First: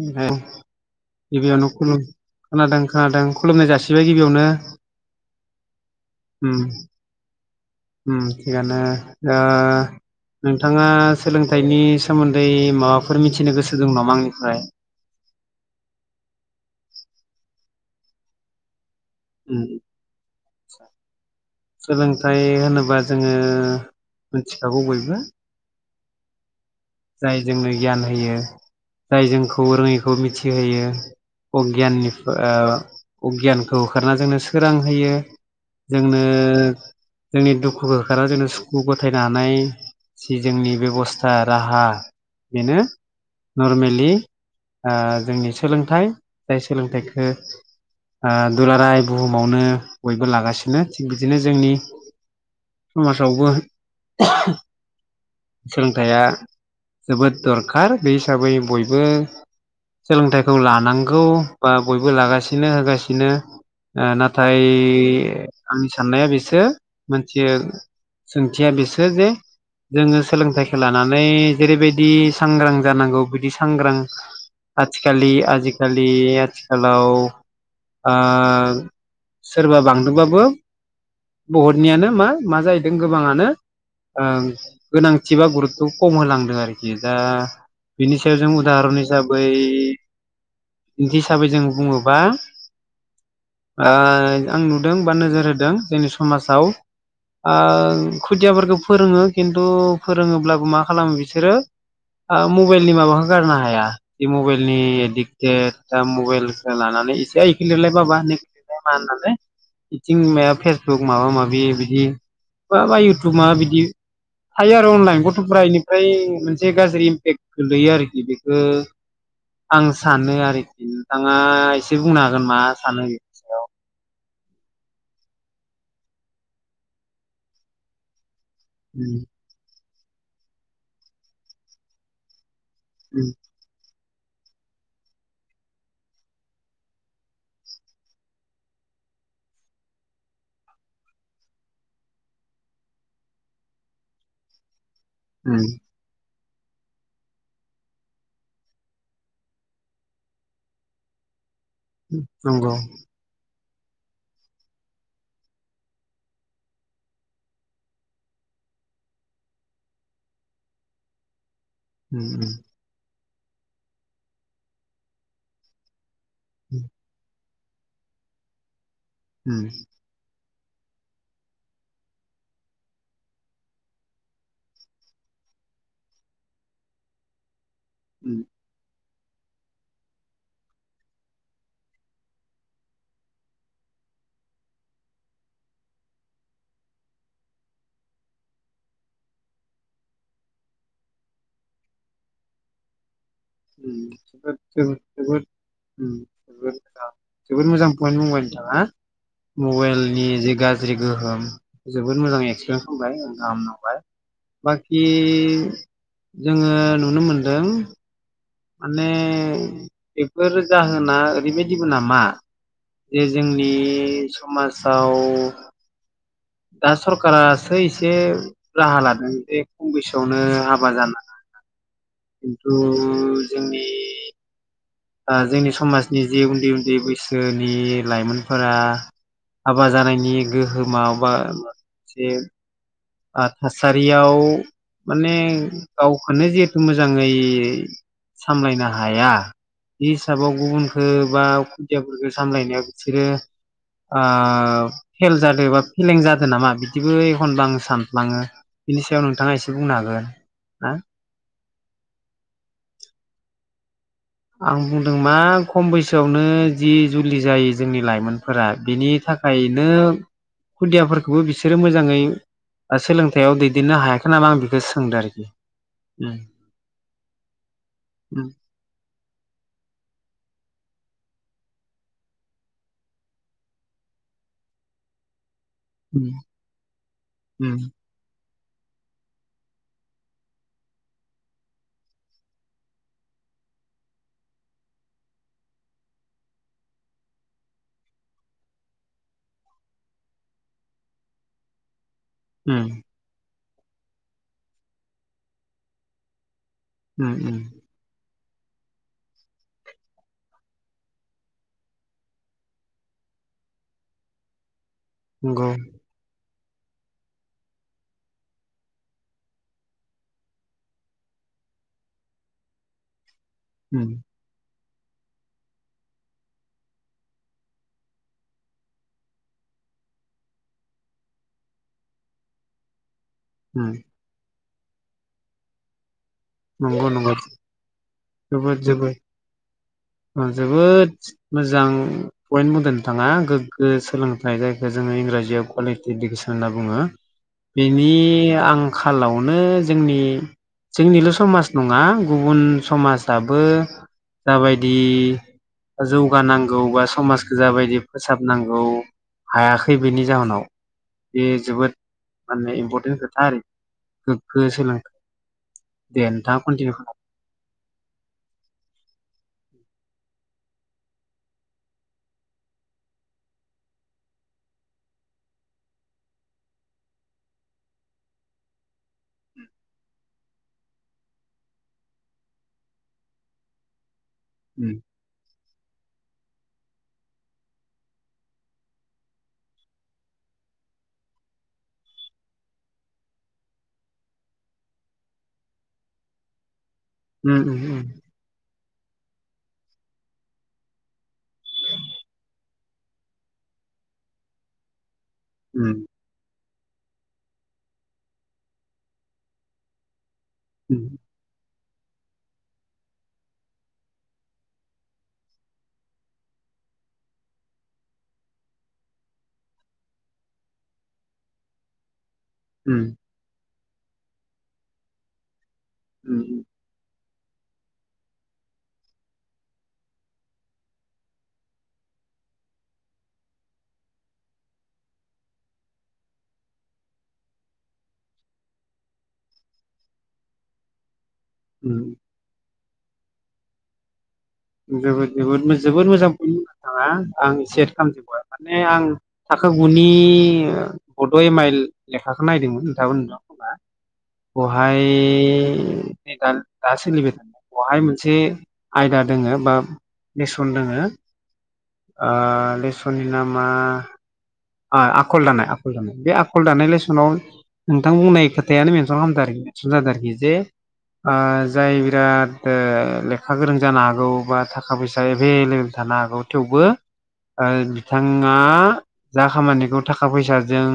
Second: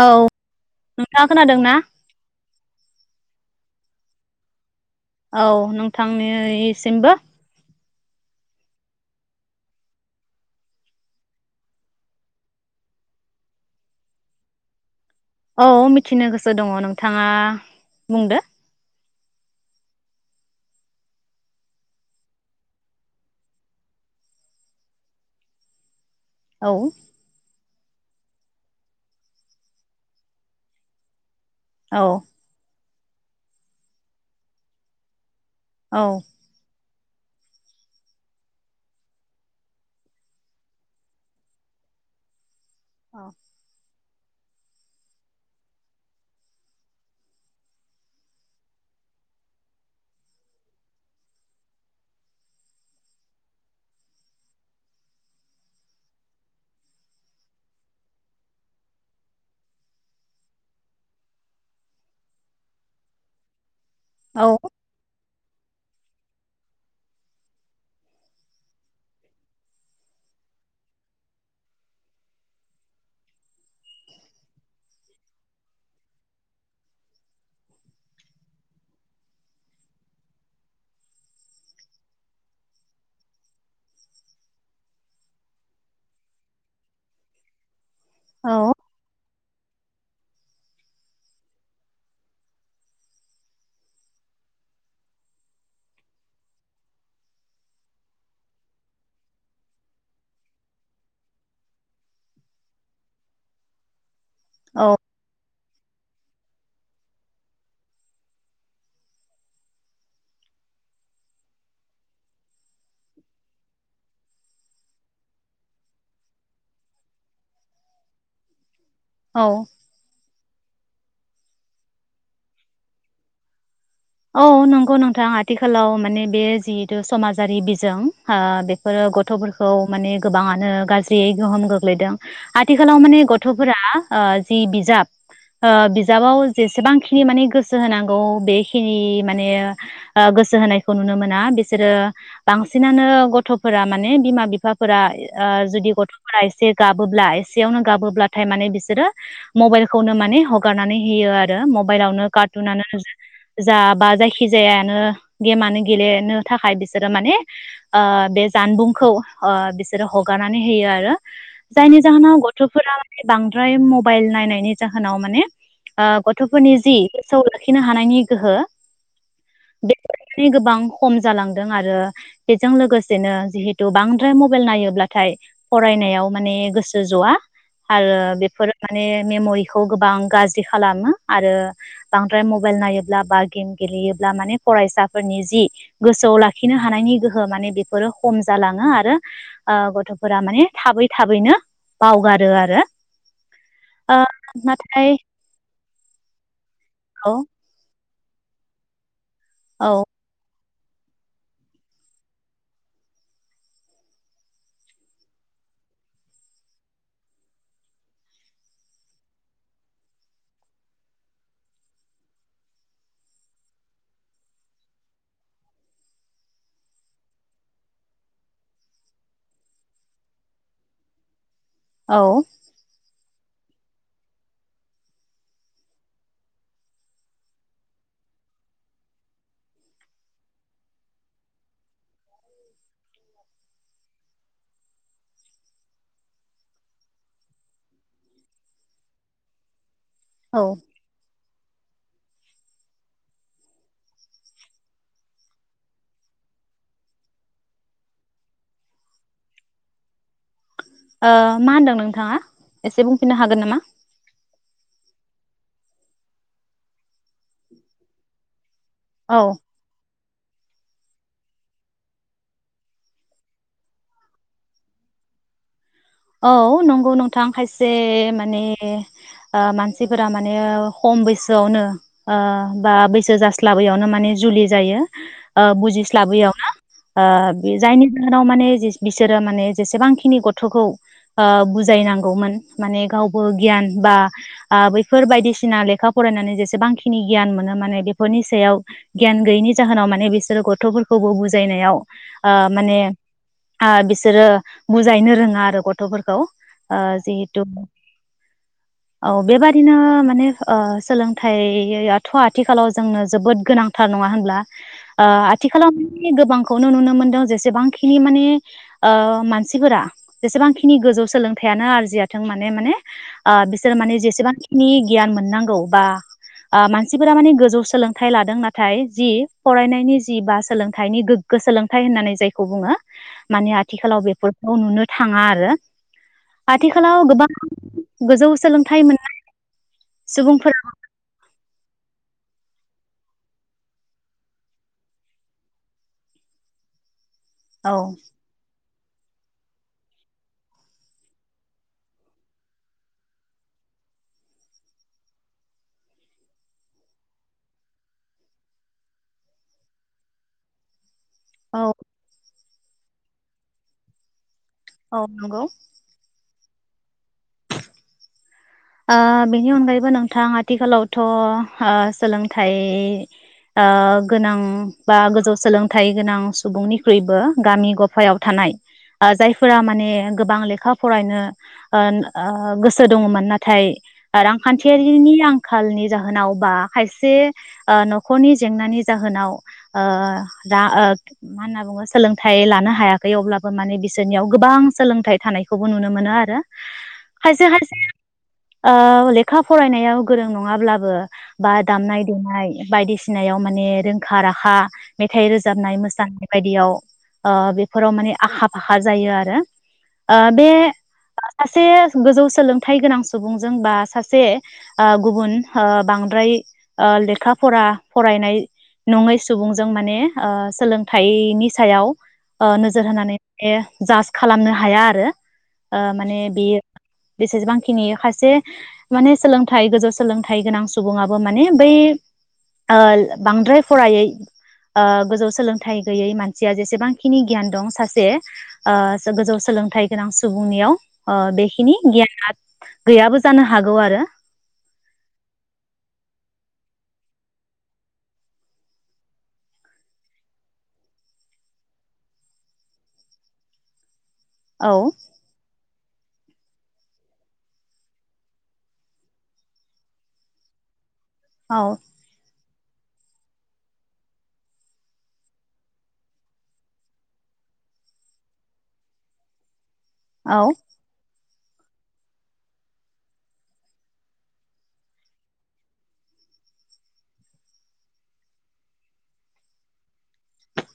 औ नोंथाङा खोनादों ना? गिबियावनो खुलुम खोनादों खोनादों खुलुमनाय जासि सिबाय गिबियावनो औ उम नोंथांनिसिमबो थिगानो नोंथाङा ओ सोलोंथाइनि सोमोन्दै माबाफोर मिथिनो गोसो दं नामा आंनिफ्राय औ मिथिनो गोसो दङ नोंथाङा बुंदो उम [inaudible] सोलोंथाय होनोबा जोङो मिथिखागौ बयबो औ जाय जोंनो गियान होयो जाय जोंखौ रोङैखौ मिथिहोयो औ अगियाननि अगियानखौ होखारना जोंनो सोरां होयो औ जोंनो जोंनि दुखुखौ होखारना जोंनो सुखु गथायनो हानाय जि जोंनि बेब'स्था राहा बेनो नरमेलि जोंनि सोलोंथाइ जाय सोलोंथाइखौ दुलाराय बुहुमावनो बयबो लागासिनो थिग बिदिनो जोंनि समाजावबो सोलोंथाइया जोबोद दरखार बे हिसाबै बयबो सोलोंथाइखौ लानांगौ बा बयबो लागासिनो होगासिनो औ नाथाय आंनि साननाया बेसो मोनथियो सोंथिया बेसो जे जोङो सोलोंथाइखौ लानानै जेरैबायदि सांग्रां जानांगौ बिदि सांग्रां आथिखालि आजिखालि आथिखालाव सोरबा बांदोंबाबो बहुतनियानो मा मा जाहैदों गोबाङानो गोनांथि बा गुरुतथ' खम होलांदों आरोखि दा बिनि सायाव जों औ उदाहरन हिसाबै बै बिदि हिसाबै जों बुङोबा आं नुदों बा नोजोर होदों जोंनि समाजाव खुदियाफोरखौ फोरोङो खिन्थु फोरोङोब्लाबो मा खालामो बिसोरो मबाइलनि माबाखौ गारनो हाया मबाइलनि औ एदिकटेद दा मबाइल लानानै एसे गेलेलाय बाबा होनो [unintelligible] मा होननानै बिथिं मा फेसबुक माबा माबि बिदि माबा इउटुबा बिदि थायो आरो अनलाइन गथ'फ इनिफ्राय मोनसे गाज्रि इम्पेक्ट गोलैयो आरोखि बेखौ औ आं सानो आरो नोंथाङा एसे बुंना मा सानो बेनि सायाव औ नंगौ नोंथां आथिखालाव माने बे जिहेतु समाजारि बिजों बेफोरो उम गथ'फोरखौ माने गोबाङानो गाज्रियै गोहोम गोग्लैदों आथिखालाव माने उम गथ'फोरा ओ जि बिजाब बिजाबाव जेसेबांखिनि माने गोसो होनांगौ बे खिनि माने गोसो होनायखौ नुनो मोना बिसोरो बांसिनानो गथ'फोरा माने बिमा बिफा फोरा उम जुदि गथ' एसे गाबोब्ला एसेयावनो गाबोब्लाथाय माने बिसोरो मबाइलखौनो माने हगारनानै होयो आरो ओ मबाइलावनो नंगौ कारटुननो जा बा जायखिजायानो गेमानो गेलेनो थाखाय बिसोरो माने बे जानबुंखौ ओ बिसोरो हगारनानै होयो आरो जायनि जाहोनाव उम गथ'फोरा बांद्राय मबाइल नायनायनि जाहोनाव माने गथ'फोरनि जि [unintelligible] खिनो हानायनि गोहो उम बे गोबां खम जालांदों आरो बेजों लोगोसेनो जिहेथु बांद्राय मबाइल नायोब्लाथाय फरायनायाव माने गोसो जआ आरो उम बेफोरो ने मेमरिखौ गोबां गाज्रि खालामो आरो बांद्राय मबाइ नायो ब्ला बा गेम गेलेयोब्ला माने फरायसाफोरनि जि गोसोआव लाखिनो हानायनि गोहो माने बेफोरो खम जालाङो आरो गथ'फोरा माने थाबै थाबैनो बावगारो आरो [unintelligible] ओ नाथाय औ जोबोद मोजां [unintelligible] बुंबाय नोंथाङा औ मबाइलनि जे गाज्रि गाज्रि गोहोम जोबोद मोजां एक्सपिरियेन्स होनबाय गाहाम नांबाय बाखि जोङो नुनो मोनदों माने बेफोर जाहोना ओरैबायदिबो नामा जे जोंनि समाजाव दा सरखारासो एसे राहा लादों बे खम बैसोआवनो हाबा जाना औ खिन्थु जोंनि जोंनि समाजनि जे उन्दै उन्दै बैसोनि लाइमोनफोरा हाबा जानायनि गोहोमाव बा मोनसे आ थासारियाव माने गावखोनो जिहेथु मोजाङै सामलायनो हाया बे हिसाबाव औ ओ गुबुनखो बा खुदियाफोरखो सामलायनायाव बिसोरो ओ फेल जादो बा फेलें जादों नामा इदिबो एखनबा सानफ्लाङो बिनि सायाव नोंथाङा एसे बुंनो हागोन ना ओ मा होनदों नोंथाङा एसे बुंफिननो हागोन नामा आं बुंदों मा खम बैसोआवनो जि जुलि जायो जोंनि लाइमोनफोरा बिनि औ थाखायनो खुदियाफोरखौबो बिसोरो मोजाङै आ सोलोंथाइयाव दैदेननो हायाखै नाला आं बेखौ सोंदों आरोखि उम औ नंगौ नोंथां खायसे उम माने ओ मानसिफोरा माने खम बैसोआवनो ओ बा बैसो जास्लाबैयावनो माने जुलि जायो ओ उम बुजिस्लाबैयाव नो ओ उम बे जायनि जाहोनाव माने जिस बिसोरो माने जेसेबांखिनि गथ'खौ ओ बुजायनांगौमोन माने गावबो गियान बा आ बैफोर बायदिसिना लेखा फरायनानै जेसेबांखिनि गियान मोनो माने बेफोरनि सायाव गियान गैयैनि जाहोनाव माने बिसोरो गथ'फोरखौबो बुजायनायाव आ माने उम आ बिसोरो बुजायनो रोङा आरो गथ थ'फोरखौ ओ उम उम जिहेतु औ बेबादिनो माने ओ सोलोंथाइयाथ' आथिखालाव जोंनो जोबोद गोनांथार नङा होनब्ला ओ नंगौ आथिखालाव माने गोबां खौनो नुनो मोनदों जेसेबांखिनि माने ओ मानसिफोरा जेसेबां खिनि गोजौ सोलोंथाइयानो आरजियाथों माने माने आ बिसोर उम माने जेसेबां खिनि गियान मोननांगौ बा आ मानसिफोरा माने गोजौ सोलोंथाइ लादों नाथाय जि फरायनायनि जि बा सोलोंथाइनि गोग्गो सोलोंथाइ होननानै जायखौ बुङो माने उम आथिखालाव बेफोर खौ नुनो थाङा आरो नंगौ आथिखालाव नंगौ गोबां गोजौ जोबोद सोलोंथाइ जोबोद मोननाय ओ सुबुंफोरा जोबोद मोजां पइन्ट बुंदों नोंथाङा गोग्गो सोलोंथाइ जायखो जोङो इंराजियाव कुवालिटि इडुकेसन होनना बुङो औ बेनि आं खालावनो जोंनि जोंनिल समाज नङा गुबुन समाजाबो जाबायदि जौगानांगौ बा समाजखो जाबायदि फोसाबनांगौ हायाखै बेनि जाहोनाव बे औ जोबोद माने इम्परटेन्ट खोथा आरो गो औ नंगौ बेन्था कन्टिनिउ खालाम ओ बेनि अनगायैबो नों थां आथिखालावथ' ओ सोलोंथाइ ओ गोनां बा गोजौ सोलोंथाइ गोनां सुबुंनिख्रुइबो गामि गफायाव थानाय ओ जायफोरा माने गोबां लेखा फरायनो ओ ओ गोसो दङमोन ना थाय उम रांखान्थियारिनि आंखालनि जाहोनाव बा खायसे ओ न'खरनि जेंनानि जाहोनाव ओ दा ओ मा होनना बुङो सोलोंथाइ लानो हायाखै अब्लाबो माने बिसोरनियाव गोबां सोलोंथाइ थानायखौबो नुनो मोनो आरो उम खायसे उम खायसे उम ओ लेखा फरायनायाव गोरों नङाब्लाबो बा दामनाय देनाय बायदिसिनायाव माने रोंखा राखा मेथाइ रोजाबनाय उम मोसानाय बायदियाव ओ बेफोराव माने आखा फाखा जायो आरो ओ बे उम [unintelligible] से गोजौ सोलों थाइ गोनां सुबुंजों बा सासे ओ गुबुन ओ बांद्राय ओ लेखा फरा फरायनाय नङै सुबुंजों माने ओ सोलोंथाइनि सायाव ओ उम नोजोर होनानै बेयो जादस खालामनो हाया आरो ओ माने उम बियो जेसेबांखिनि खायसे माने सोलोंथाइ गोजौ सोलोंथाइ गोनां सुबुङाबो माने बै ओ बांद्राय फरायै ओ गोजौरं सोलोंथाइ गैयै मानसिया जेसेबांखिनि गियान दं ओ सासे गोजौ सोलोंथाइ गोनां सुबुंनियाव अ बेखिनि उम गियान आत गैयाबो जानो हागौ आरो जोबोद जोबोद जोबोर मोजां [unintelligible] नोंथाङा आं एसे एद खालामजोबबाय माने आं थाखो गुनि बड' एम आइल लेखाखौ नायदोंमोन नोंथांबो नुदों खोमा औ बहाय दा दा सोलिबाय थानाय बहाय मोनसे आयदा दोङो बा बेसन दोङो औ ओ सनि नामा आखल दानाय आखल दानाय बे आखल दानाय लेसनाव नोंथां बुंनाय खोथायानो मेनसन खालामदों आरो सोन आरोखि जे औ ओ जाय बिराद लेखा गोरों जानो हागौ बा थाखा फैसा एभेलेबोेल थानो हागौ थेवबो बिथाङा जा खामानिखौ थाखा फैसाजों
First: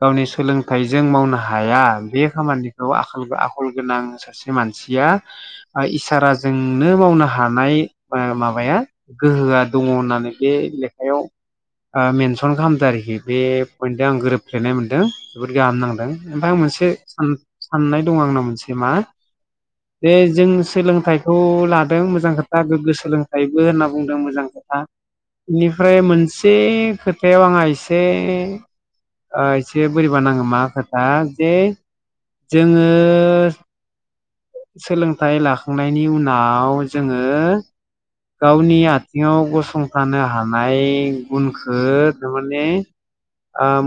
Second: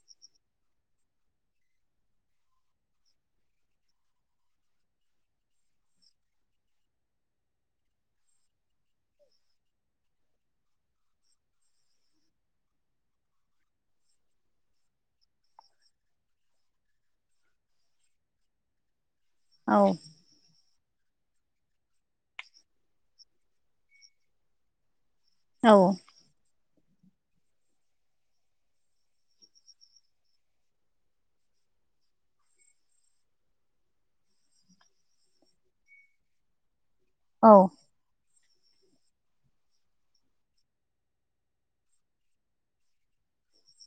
गावनि सोलोंथाइजों मावनो हाया बे खामानिखौ आ आखल गोनां सासे मानसिया इसाराजोंनो मावनो हानाय माबाया गोहोआ दङ होननानै बे लेखायाव मेनसन सन खालामदों आरोखि बे पइन्टदो आं गोरोबफ्लेनाय मोनदों जोबोद गाहाम नांदों ओमफ्राय आं मोनसे सान-साननाय दङ आंनाव मोनसे मा औ जे जों सोलोंथाइ सोलोंथाइखौ लादों मोजां खोथा गोग्गो सोलोंथाइबो होनना बुंदों मोजां खोथा बेनिफ्राय मोनसे खो खोथायाव आंहा एसे ओ एसे बोरैबा नाङो मा खोथा जे जोङो सोलोंथाइ लाखांनायनि उनाव जोङो औ गावनि आथिङाव गसंथानो हानाय गुनखौ थारमाने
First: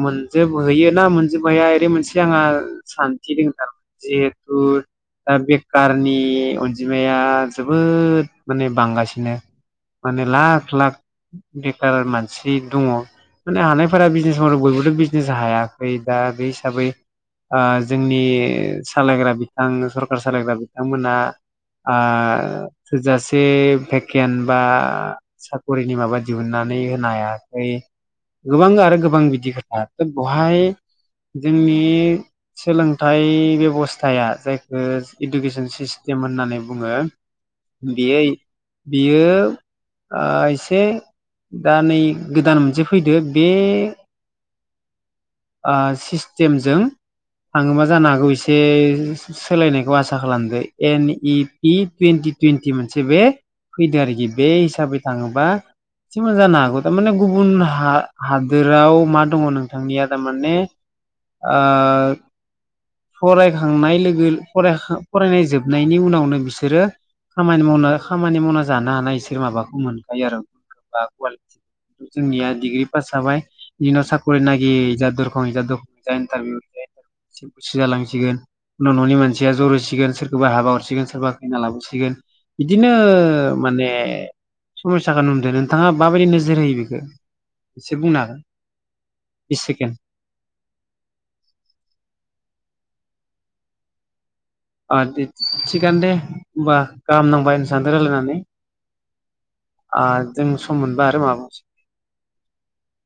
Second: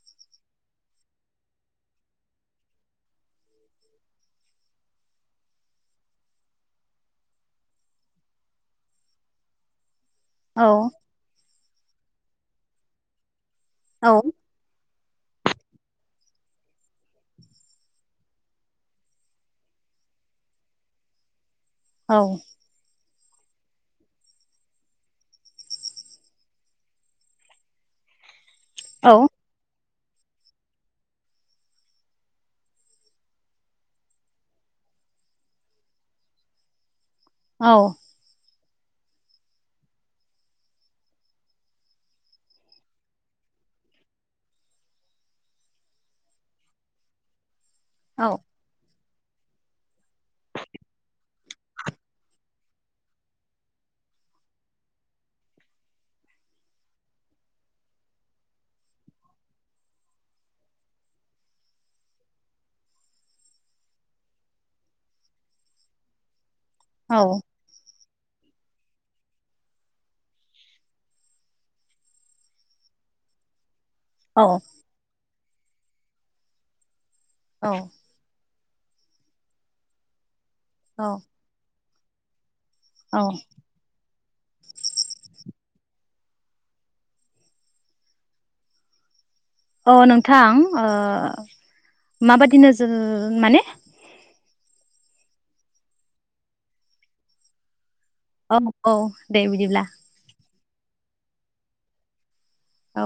मोनजोबहैयोना मोनजोब हैया ओरै मोनसे आंहा सान्थि दङ थारमाने जिहेथु दा बेकारनि अनजिमाया जोबोद माने बांगासिनो माने लाख औ लाख बेखार मानसि दङ माने हानायफोरा औ बिजनेस माव बयबोथ' बिजनेस हायाखै दा बे हिसाबै ओ जोंनि सालायग्रा बिथां सर सार सालायग्रा बिथांमोना आ औ थोजासे भेकेन्ट बा साख'रिनि माबा दिहुननानै होनो हायाखै गोबां आरो गोबां औ बिदि खोथा दा बेहाय जोंनि सोलोंथाइ बेब'स्थाया जाय ओ इडुकेसन सिस्टेम होननानै बुङो औ बियो बियो ओ एसे दा नै गोदान मोनसे फैदो ओ बे सिस्टेमजों थाङो मा जानो हागौ औ एसे सोलायनायखौ आसा खालामदो N E P twenty twenty मोनसे बे फैदो आरोखि बे हिसाबै थाङोबा एसेबो जानो हागौ थारमाने गुबुन ह हादोराव मा दङ नोंथांनिया थारमाने फरायखांनाय लोगो फरायखा फरायनाय जोबनायनि उनावनो बिसोर बिसोरो खामानि मावनो खामानि मावना जानो हानाय इसोर माबाखौ मोनखायो आरोबा कुवालिफिकेसन जोंनिया डिग्रि पास जाबाय इनि उनाव सााखरि औ नागिर जादोर [unintelligible] एसे बुसो औ जालांसिगोन उन न'नि मानसिया जरहोसिगोन सोर सोरबा हाबा हरसिगोन औ सोरबा खैना लाबोसिगोन। सिगोन बिदिनो औ माने समयसाखौ नुदों नोंथाङा माबायदि नोजोर होयो बेखौ एसे बुंनो हागोन? बिस अ सेकेण्ड नोंथां ओ माबादिनो नोजो माने आरो दे थिगानो दे होमबा गाहाम नांबा इसान रायलायनानै औ औ दे बिदिब्ला जों सम मोनबा आरो माबा मा औ